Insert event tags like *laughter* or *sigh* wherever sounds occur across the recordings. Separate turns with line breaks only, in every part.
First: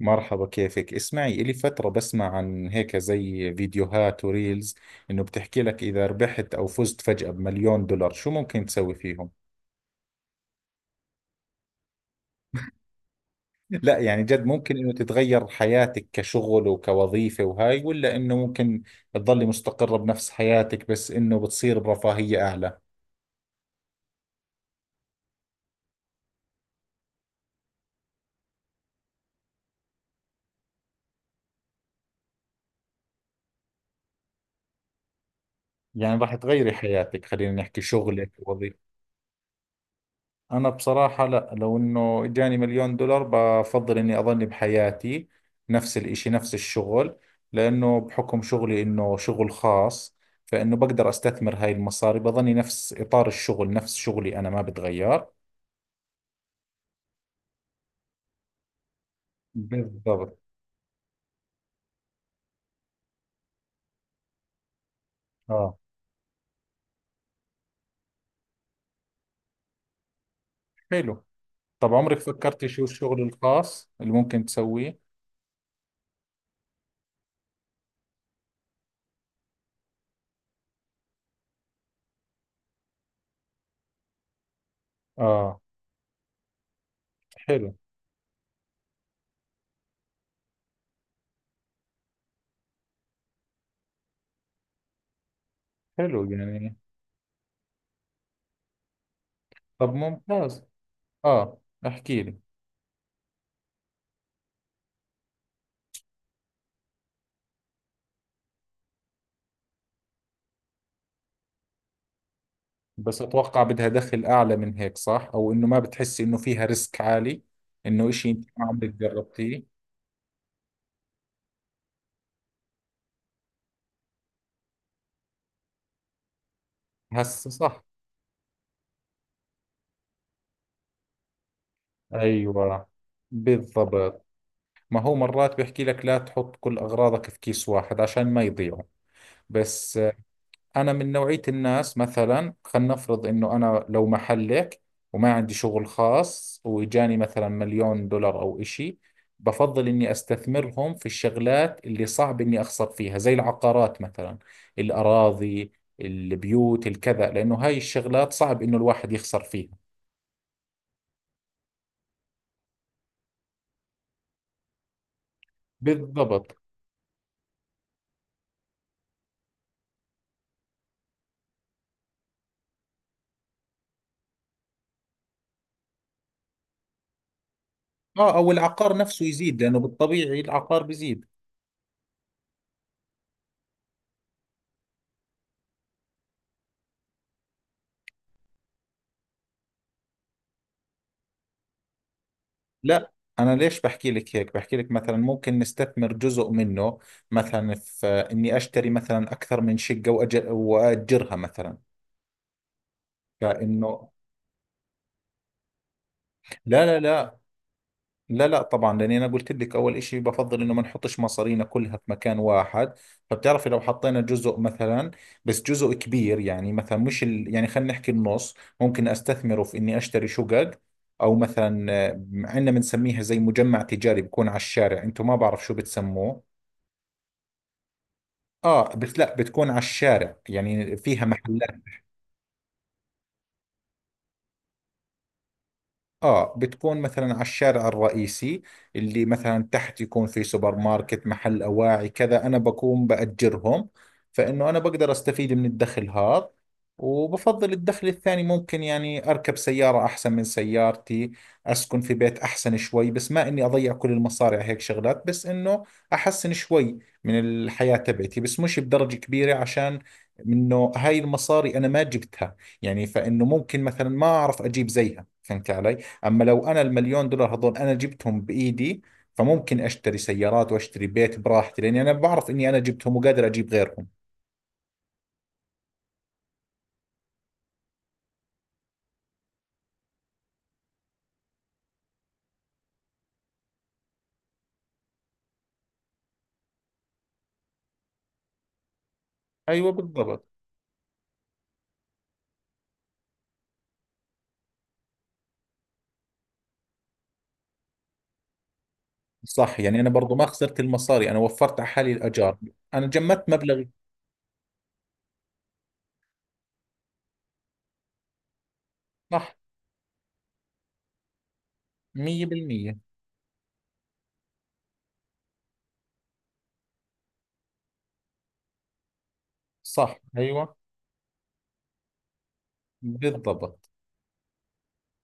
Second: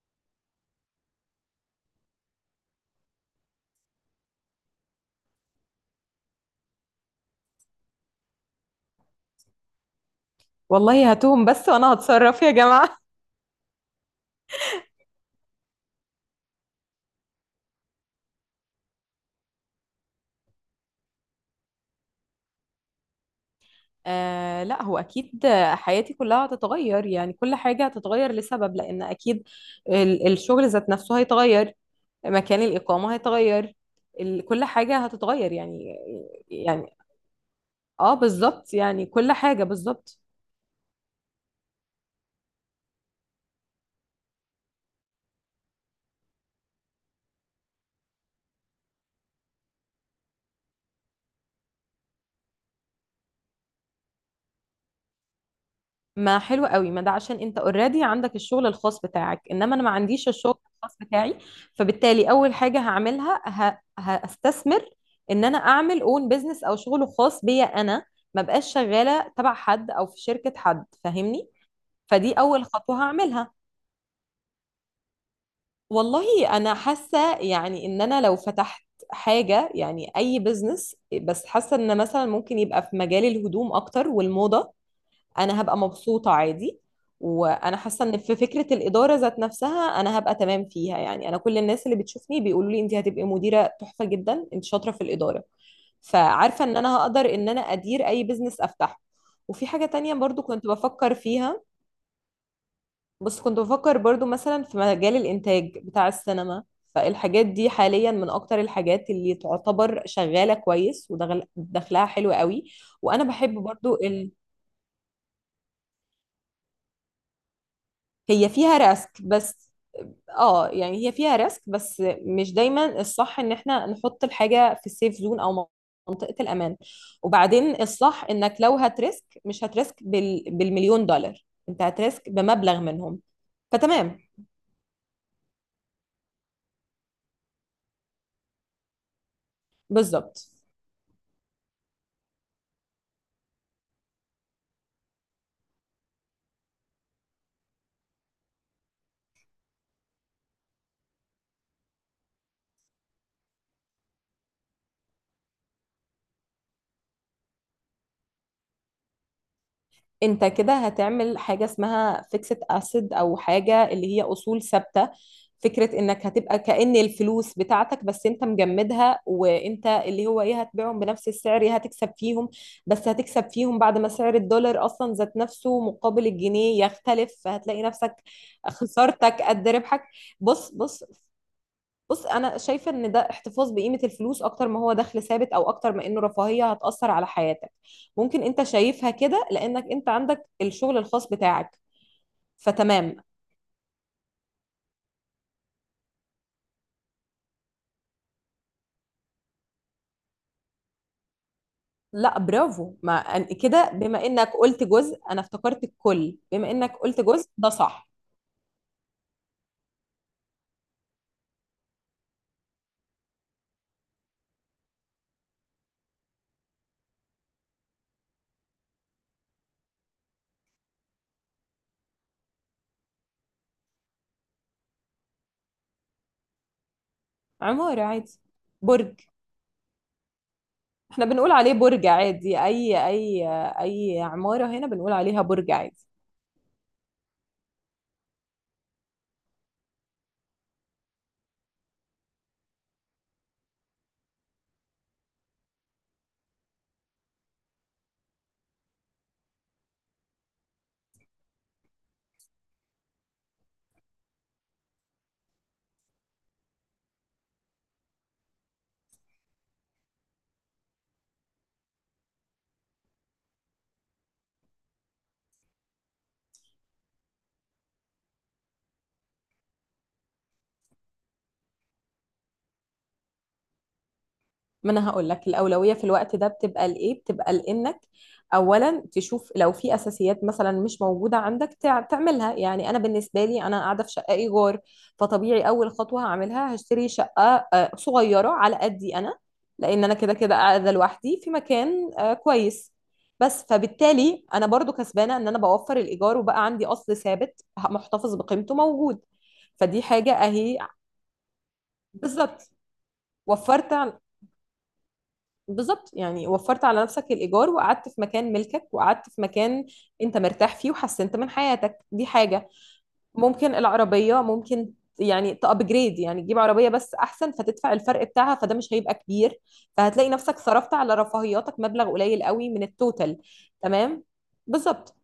مرحبا، كيفك. اسمعي، إلي فترة بسمع عن هيك زي فيديوهات وريلز إنه بتحكي لك إذا ربحت أو فزت فجأة بمليون دولار شو ممكن تسوي فيهم.
والله هاتوهم بس وانا هتصرف يا جماعة.
لا، يعني جد ممكن إنه تتغير حياتك كشغل وكوظيفة وهاي، ولا إنه ممكن تضلي مستقرة بنفس حياتك بس إنه بتصير برفاهية أعلى؟
آه، لا هو اكيد. حياتي كلها هتتغير، يعني كل حاجة هتتغير لسبب لان اكيد الشغل ذات نفسه هيتغير. مكان الاقامة هيتغير. كل حاجة هتتغير يعني.
يعني راح تغيري
يعني
حياتك. خلينا نحكي
اه
شغلك
بالظبط،
ووظيفتك.
يعني كل حاجة بالظبط.
أنا بصراحة لا، لو إنه إجاني مليون دولار بفضل إني أظل بحياتي نفس الإشي، نفس الشغل، لأنه بحكم شغلي إنه شغل خاص، فإنه بقدر أستثمر هاي المصاري بظني نفس إطار الشغل، نفس شغلي أنا ما بتغير.
ما حلو قوي، ما ده عشان انت اوريدي عندك الشغل الخاص بتاعك، انما انا ما عنديش
بالضبط.
الشغل الخاص بتاعي. فبالتالي اول حاجه هعملها هستثمر ان انا
آه.
اعمل اون بيزنس او شغل خاص بيا انا. ما بقاش شغاله تبع حد او في شركه حد،
حلو.
فاهمني؟
طب عمرك
فدي اول
فكرتي شو
خطوه
الشغل
هعملها.
الخاص اللي ممكن تسويه؟
والله انا حاسه، يعني ان انا لو فتحت حاجه، يعني اي بيزنس، بس حاسه ان مثلا ممكن يبقى في مجال الهدوم اكتر والموضه.
آه.
انا هبقى مبسوطة عادي.
حلو،
وانا حاسة ان في فكرة الإدارة ذات نفسها انا هبقى تمام فيها، يعني انا كل الناس اللي بتشوفني بيقولوا لي انت هتبقي مديرة تحفة جدا، انت شاطرة في الإدارة.
حلو
فعارفة
يعني.
ان انا هقدر ان انا ادير اي بزنس افتحه. وفي حاجة
طب
تانية برضو
ممتاز.
كنت بفكر
آه.
فيها.
احكي لي.
بس كنت بفكر برضو مثلا في مجال الإنتاج بتاع السينما. فالحاجات دي حاليا من أكتر الحاجات اللي تعتبر شغالة كويس ودخلها حلو قوي.
بس
وأنا بحب
اتوقع بدها
برضو
دخل
ال...
اعلى من هيك، صح؟ او انه ما بتحسي انه فيها ريسك عالي، انه اشي انت
هي
ما
فيها
عمرك
ريسك
جربتيه؟
بس. اه، يعني هي فيها ريسك، بس مش دايما الصح ان احنا نحط الحاجه في السيف زون او منطقه الامان.
هسه
وبعدين
صح.
الصح انك لو هتريسك، مش هتريسك بالمليون دولار، انت هتريسك بمبلغ
ايوه،
منهم. فتمام.
بالضبط. ما هو مرات بيحكي لك لا تحط كل اغراضك في كيس واحد عشان ما يضيعوا. بس
بالظبط.
أنا من نوعية الناس، مثلا خلينا نفرض إنه أنا لو محلك وما عندي شغل خاص وإجاني مثلا مليون دولار أو إشي، بفضل إني أستثمرهم في الشغلات اللي صعب إني أخسر فيها، زي العقارات مثلا، الأراضي، البيوت، الكذا، لأنه هاي الشغلات صعب إنه الواحد يخسر فيها.
انت كده هتعمل حاجة اسمها فيكسد اسيد، او حاجة اللي هي اصول ثابتة. فكرة انك
بالضبط.
هتبقى كأن الفلوس بتاعتك بس انت مجمدها، وانت اللي هو ايه، هتبيعهم بنفس السعر، ايه هتكسب فيهم؟ بس هتكسب فيهم بعد ما سعر الدولار اصلا ذات نفسه مقابل الجنيه يختلف، فهتلاقي نفسك
آه، أو العقار نفسه
خسارتك
يزيد
قد
لأنه
ربحك.
بالطبيعي
بص،
العقار
بص،
بيزيد.
بص. انا شايفه ان ده احتفاظ بقيمه الفلوس اكتر ما هو دخل ثابت، او اكتر ما انه رفاهيه هتاثر على حياتك. ممكن انت شايفها كده لانك انت عندك الشغل الخاص بتاعك.
لا.
فتمام.
أنا ليش بحكي لك هيك؟ بحكي لك مثلا ممكن نستثمر جزء منه، مثلا في إني أشتري مثلا أكثر من شقة وأجرها مثلا.
لا، برافو. ما أن- كده
فإنه،
بما انك قلت جزء انا افتكرت الكل، بما
لا
انك
لا
قلت
لا،
جزء ده صح.
لا لا طبعا، لأني أنا قلت لك أول إشي بفضل إنه ما نحطش مصارينا كلها في مكان واحد. فبتعرفي لو حطينا جزء مثلا، بس جزء كبير، يعني مثلا مش يعني خلينا نحكي النص، ممكن أستثمره في إني أشتري شقق، أو مثلا عندنا بنسميها زي مجمع تجاري بكون على الشارع، أنتم ما بعرف شو بتسموه.
عماره عادي.
اه، بس
برج.
لا، بتكون على الشارع يعني فيها
احنا بنقول
محلات.
عليه برج عادي. اي، اي. اي عماره هنا بنقول عليها برج عادي.
اه، بتكون مثلا على الشارع الرئيسي، اللي مثلا تحت يكون في سوبر ماركت، محل اواعي، كذا، انا بكون باجرهم، فانه انا بقدر استفيد من الدخل هذا، وبفضل الدخل الثاني ممكن يعني اركب سيارة احسن من سيارتي، اسكن في بيت احسن شوي، بس ما اني اضيع كل المصاري على هيك شغلات، بس انه احسن شوي من الحياة تبعتي، بس مش بدرجة كبيرة، عشان انه هاي المصاري انا ما جبتها، يعني فانه ممكن مثلا ما اعرف اجيب زيها، فهمت علي؟ اما لو انا المليون دولار هذول انا جبتهم بايدي، فممكن اشتري سيارات واشتري بيت براحتي، لاني انا بعرف اني انا جبتهم وقادر اجيب غيرهم.
ما انا هقول لك الاولويه في الوقت ده بتبقى لايه، بتبقى لانك اولا تشوف لو في اساسيات مثلا مش موجوده عندك تعملها. يعني انا بالنسبه لي، انا قاعده في شقه ايجار، فطبيعي اول خطوه هعملها هشتري شقه صغيره على قدي انا.
ايوه
لان انا كده
بالضبط.
كده قاعده لوحدي في مكان كويس، بس. فبالتالي انا برضو كسبانه ان انا بوفر الايجار، وبقى عندي اصل ثابت محتفظ بقيمته موجود.
صح، يعني
فدي
انا
حاجه
برضو ما
اهي.
خسرت المصاري، انا وفرت على حالي الاجار.
بالظبط.
انا جمدت مبلغي.
وفرت. بالظبط، يعني وفرت على نفسك الإيجار، وقعدت في مكان ملكك، وقعدت في
صح.
مكان أنت مرتاح فيه، وحسنت من حياتك. دي حاجة.
100%.
ممكن العربية، ممكن، يعني تأبجريد، يعني تجيب عربية بس أحسن، فتدفع الفرق بتاعها فده مش هيبقى كبير.
صح.
فهتلاقي نفسك
ايوه
صرفت على رفاهياتك مبلغ قليل قوي من التوتال.
بالضبط.
تمام. بالظبط.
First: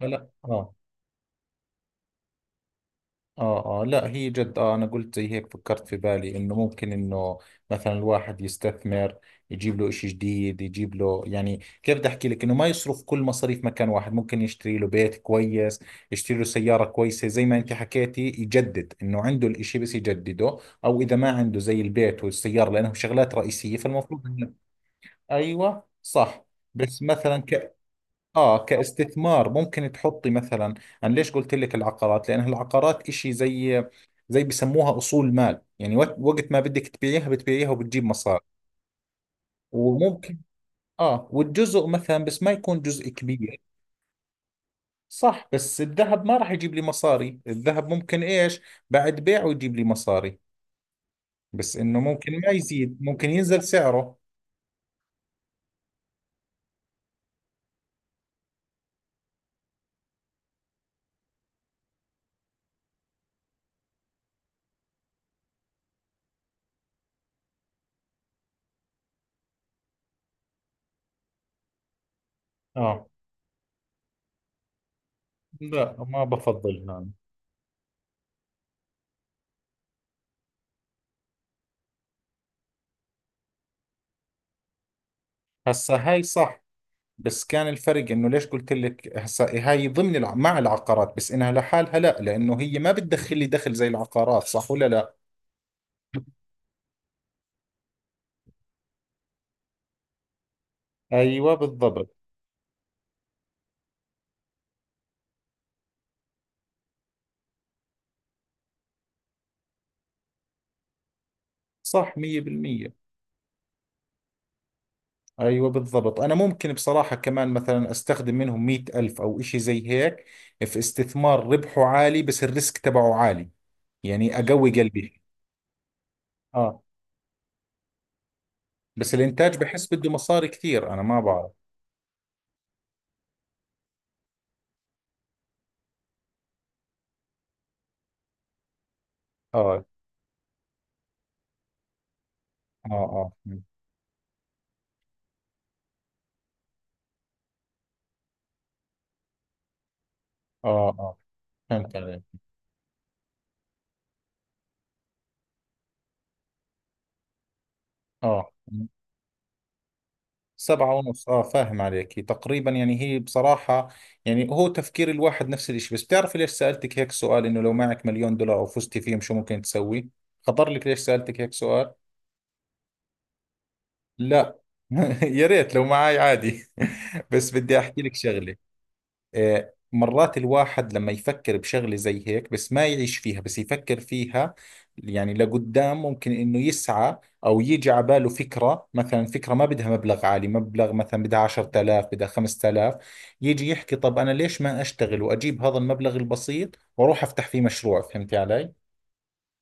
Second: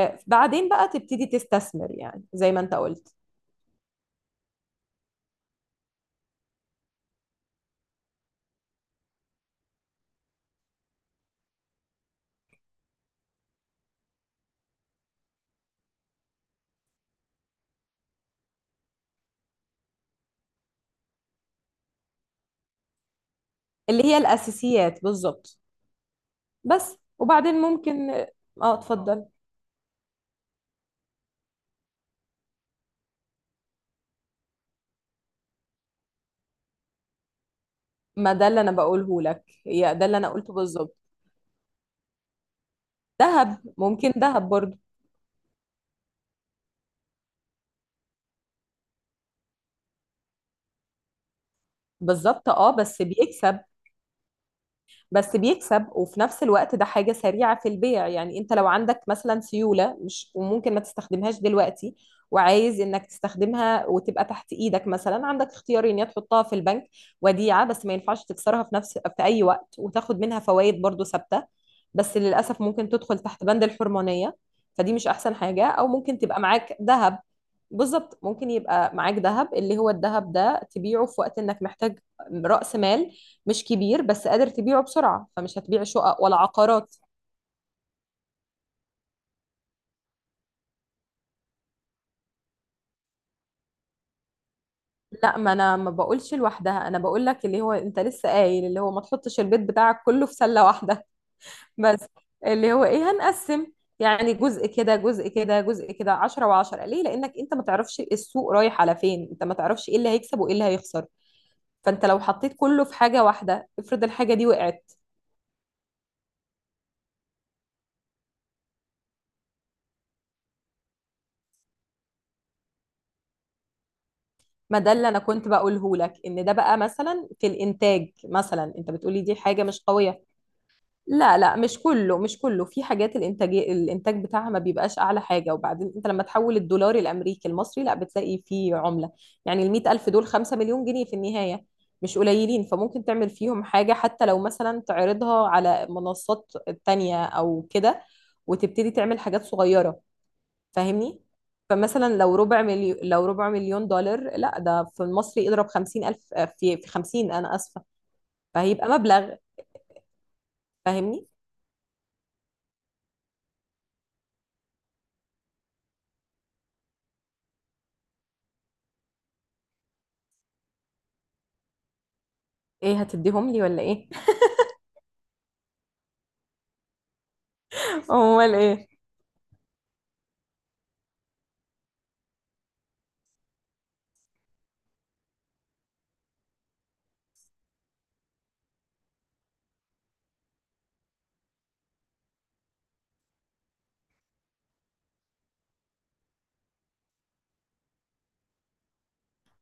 فلا، اه.
بقى تبتدي تستثمر، يعني زي ما أنت قلت.
آه آه، لا هي جد، آه أنا قلت زي هيك فكرت في بالي إنه ممكن إنه مثلا الواحد يستثمر، يجيب له إشي جديد، يجيب له، يعني كيف بدي أحكي لك، إنه ما يصرف كل مصاريف مكان واحد، ممكن يشتري له بيت كويس، يشتري له سيارة كويسة زي ما أنت حكيتي، يجدد إنه عنده الإشي بس يجدده، أو إذا ما عنده زي البيت والسيارة لأنهم شغلات رئيسية
اللي هي
فالمفروض إنه.
الأساسيات، بالظبط.
أيوة صح.
بس
بس مثلا
وبعدين ممكن.
اه
اه، اتفضل.
كاستثمار ممكن تحطي مثلا. انا ليش قلت لك العقارات؟ لان العقارات اشي زي، زي بيسموها اصول مال، يعني وقت ما بدك تبيعيها بتبيعيها وبتجيب
ما
مصاري.
ده اللي انا بقوله لك، هي ده اللي انا
وممكن،
قلته بالظبط.
اه، والجزء مثلا بس ما يكون جزء
دهب،
كبير.
ممكن دهب برضو.
صح، بس الذهب ما راح يجيب لي مصاري، الذهب ممكن ايش، بعد بيعه يجيب لي مصاري، بس انه ممكن
بالظبط.
ما
اه،
يزيد،
بس
ممكن
بيكسب
ينزل سعره.
بس بيكسب وفي نفس الوقت ده حاجة سريعة في البيع. يعني انت لو عندك مثلا سيولة مش وممكن ما تستخدمهاش دلوقتي وعايز انك تستخدمها وتبقى تحت ايدك، مثلا عندك اختيارين. يا تحطها في البنك وديعة، بس ما ينفعش تكسرها في اي وقت، وتاخد منها فوائد برضو ثابتة، بس للأسف ممكن
اه،
تدخل تحت بند الحرمانية. فدي مش أحسن حاجة. أو
لا
ممكن
ما
تبقى معاك
بفضل يعني.
ذهب. بالظبط، ممكن يبقى معاك ذهب، اللي هو الذهب ده تبيعه في وقت إنك محتاج رأس مال مش كبير، بس قادر تبيعه بسرعة، فمش هتبيع
هسا هاي
شقق ولا
صح،
عقارات.
بس كان الفرق انه ليش قلت لك هسا هاي ضمن مع العقارات بس انها لحالها؟ لا لانه هي ما بتدخل لي دخل زي العقارات، صح ولا لا؟
لا، ما انا ما بقولش لوحدها، انا بقول لك اللي هو انت لسه قايل اللي هو ما تحطش البيت بتاعك كله في سلة واحدة.
ايوه
*laughs* بس
بالضبط.
اللي هو ايه، هنقسم، يعني جزء كده، جزء كده، جزء كده، 10 و10. ليه؟ لانك انت ما تعرفش السوق رايح على فين، انت ما تعرفش ايه اللي هيكسب وايه اللي هيخسر. فانت
صح،
لو
مية
حطيت كله
بالمية
في حاجة واحدة، افرض الحاجة دي وقعت.
أيوة بالضبط. أنا ممكن بصراحة كمان مثلا أستخدم منهم 100,000 أو إشي زي هيك في استثمار ربحه عالي بس الريسك تبعه عالي، يعني أقوي
ما ده اللي انا
قلبي.
كنت بقوله لك، ان ده بقى
آه.
مثلا في الانتاج. مثلا انت
بس
بتقولي دي
الإنتاج
حاجة مش
بحس بده
قوية.
مصاري كثير، أنا ما
لا،
بعرف.
لا، مش كله، مش كله. في حاجات الانتاج، الانتاج بتاعها ما بيبقاش اعلى حاجه. وبعدين انت لما تحول الدولار الامريكي المصري، لا بتلاقي فيه عمله، يعني ال
آه.
100 الف دول 5 مليون جنيه في النهايه. مش قليلين.
آه.
فممكن تعمل
آه.
فيهم حاجه، حتى لو مثلا تعرضها على منصات تانية او كده، وتبتدي تعمل حاجات صغيره،
آه. آه،
فاهمني؟
فهمت
فمثلا
عليك.
لو ربع مليون، دولار، لا ده في المصري اضرب 50 الف، في 50، انا اسفه،
آه.
فهيبقى مبلغ.
سبعة
فاهمني؟
ونص اه فاهم عليك تقريبا. يعني هي بصراحة، يعني هو تفكير الواحد نفس الاشي. بس بتعرفي ليش سألتك هيك سؤال، انه لو معك مليون دولار او فزتي فيهم شو ممكن تسوي؟ خطر لك ليش سألتك هيك سؤال؟
ايه، هتديهم لي ولا ايه؟
لا. *laughs* يا ريت لو معاي، عادي. *laughs* بس بدي احكي لك
امال
شغلة.
ايه؟
آه، مرات الواحد لما يفكر بشغلة زي هيك، بس ما يعيش فيها بس يفكر فيها، يعني لقدام ممكن انه يسعى، او يجي على باله فكرة، مثلا فكرة ما بدها مبلغ عالي، مبلغ مثلا بدها 10,000، بدها 5,000، يجي يحكي طب انا ليش ما اشتغل واجيب هذا المبلغ البسيط واروح افتح فيه مشروع، فهمتي علي؟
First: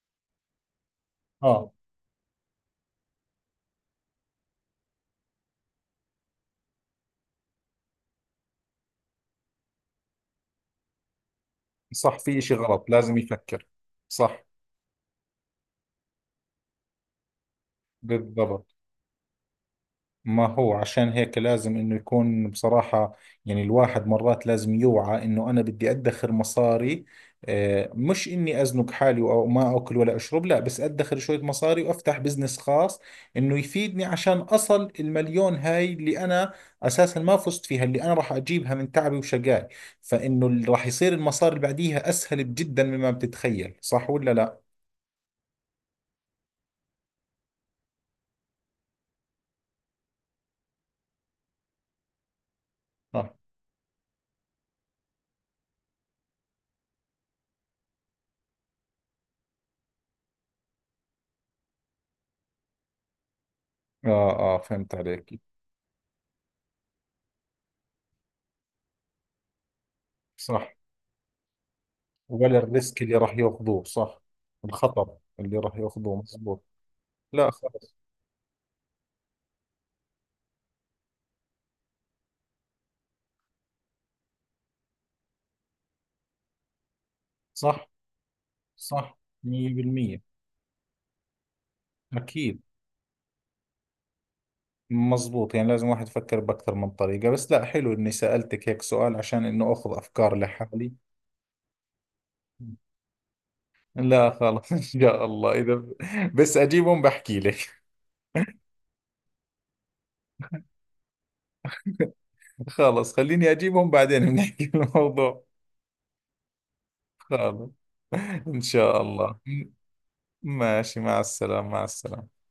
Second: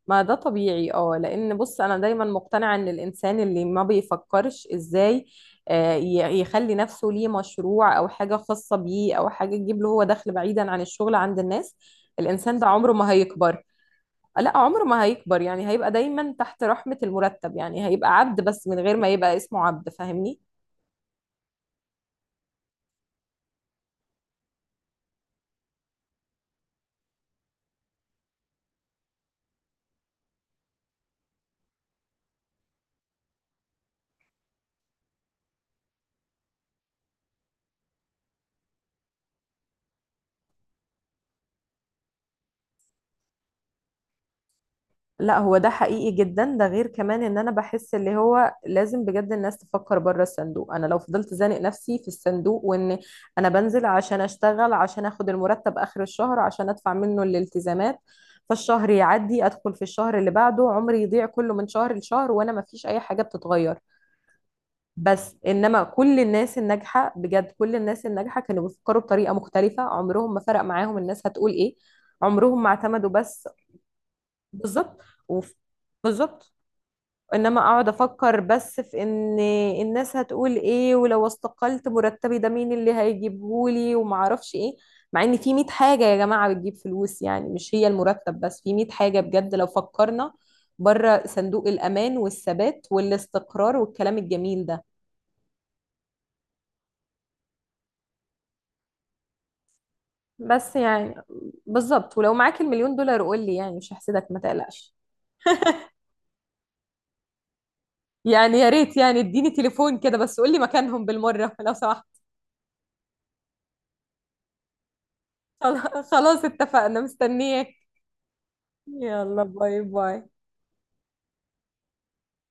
ما ده طبيعي، اه. لان
اه،
بص، انا دايما مقتنعه ان الانسان اللي ما بيفكرش ازاي يخلي نفسه ليه مشروع، او حاجه خاصه بيه، او حاجه تجيب له هو دخل بعيدا عن الشغل عند الناس،
صح، في اشي
الانسان ده
غلط،
عمره ما
لازم
هيكبر.
يفكر. صح.
لا، عمره ما هيكبر. يعني هيبقى دايما تحت رحمه المرتب، يعني هيبقى عبد
بالضبط.
بس من غير ما يبقى اسمه عبد، فاهمني؟
ما هو عشان هيك لازم انه يكون بصراحة، يعني الواحد مرات لازم يوعى انه انا بدي ادخر مصاري، آه، مش اني ازنق حالي او ما اكل ولا اشرب، لا، بس ادخر شوية مصاري وافتح بزنس خاص انه يفيدني، عشان اصل المليون هاي اللي انا اساسا ما فزت فيها اللي انا راح اجيبها من تعبي وشقاي، فانه اللي راح يصير المصاري اللي بعديها اسهل جدا مما بتتخيل، صح ولا لا؟
لا، هو ده حقيقي جدا. ده غير كمان ان انا بحس اللي هو لازم بجد الناس تفكر بره الصندوق. انا لو فضلت زانق نفسي في الصندوق وان
صح.
انا بنزل عشان اشتغل عشان اخد المرتب اخر الشهر عشان ادفع منه الالتزامات، فالشهر يعدي ادخل في الشهر اللي بعده، عمري يضيع كله من شهر لشهر وانا ما فيش اي حاجة بتتغير.
اه، اه، فهمت
بس
عليك.
انما كل الناس الناجحة بجد، كل الناس الناجحة كانوا بيفكروا بطريقة مختلفة. عمرهم ما فرق
صح،
معاهم الناس هتقول ايه.
ولا
عمرهم ما
الريسك
اعتمدوا
اللي راح
بس.
ياخذوه، صح؟
بالظبط.
الخطر
وف-
اللي راح ياخذوه،
بالظبط.
مزبوط. لا
انما اقعد
خلص.
افكر بس في ان الناس هتقول ايه، ولو استقلت مرتبي ده مين اللي هيجيبهولي وما اعرفش ايه، مع ان في 100 حاجة يا جماعة بتجيب فلوس، يعني مش هي
صح.
المرتب بس، في 100
صح.
حاجة بجد لو
100%.
فكرنا بره صندوق الامان
اكيد.
والثبات والاستقرار والكلام الجميل ده.
مزبوط، يعني لازم واحد يفكر باكثر من طريقة. بس لا، حلو اني سألتك هيك سؤال عشان انه اخذ افكار
بس
لحالي.
يعني بالظبط. ولو معاك المليون دولار قول لي، يعني مش هحسدك،
لا
ما
خلص. *laughs* ان
تقلقش.
شاء الله، اذا بس اجيبهم بحكي لك.
يعني يا ريت، يعني اديني تليفون كده، بس قول لي مكانهم بالمرة *laughs* لو سمحت.
خلص، خليني اجيبهم بعدين بنحكي *laughs* الموضوع.
خلاص، اتفقنا، مستنياك.
خلص. ان شاء الله.
يلا باي باي.
ماشي، مع السلامة، مع السلامة.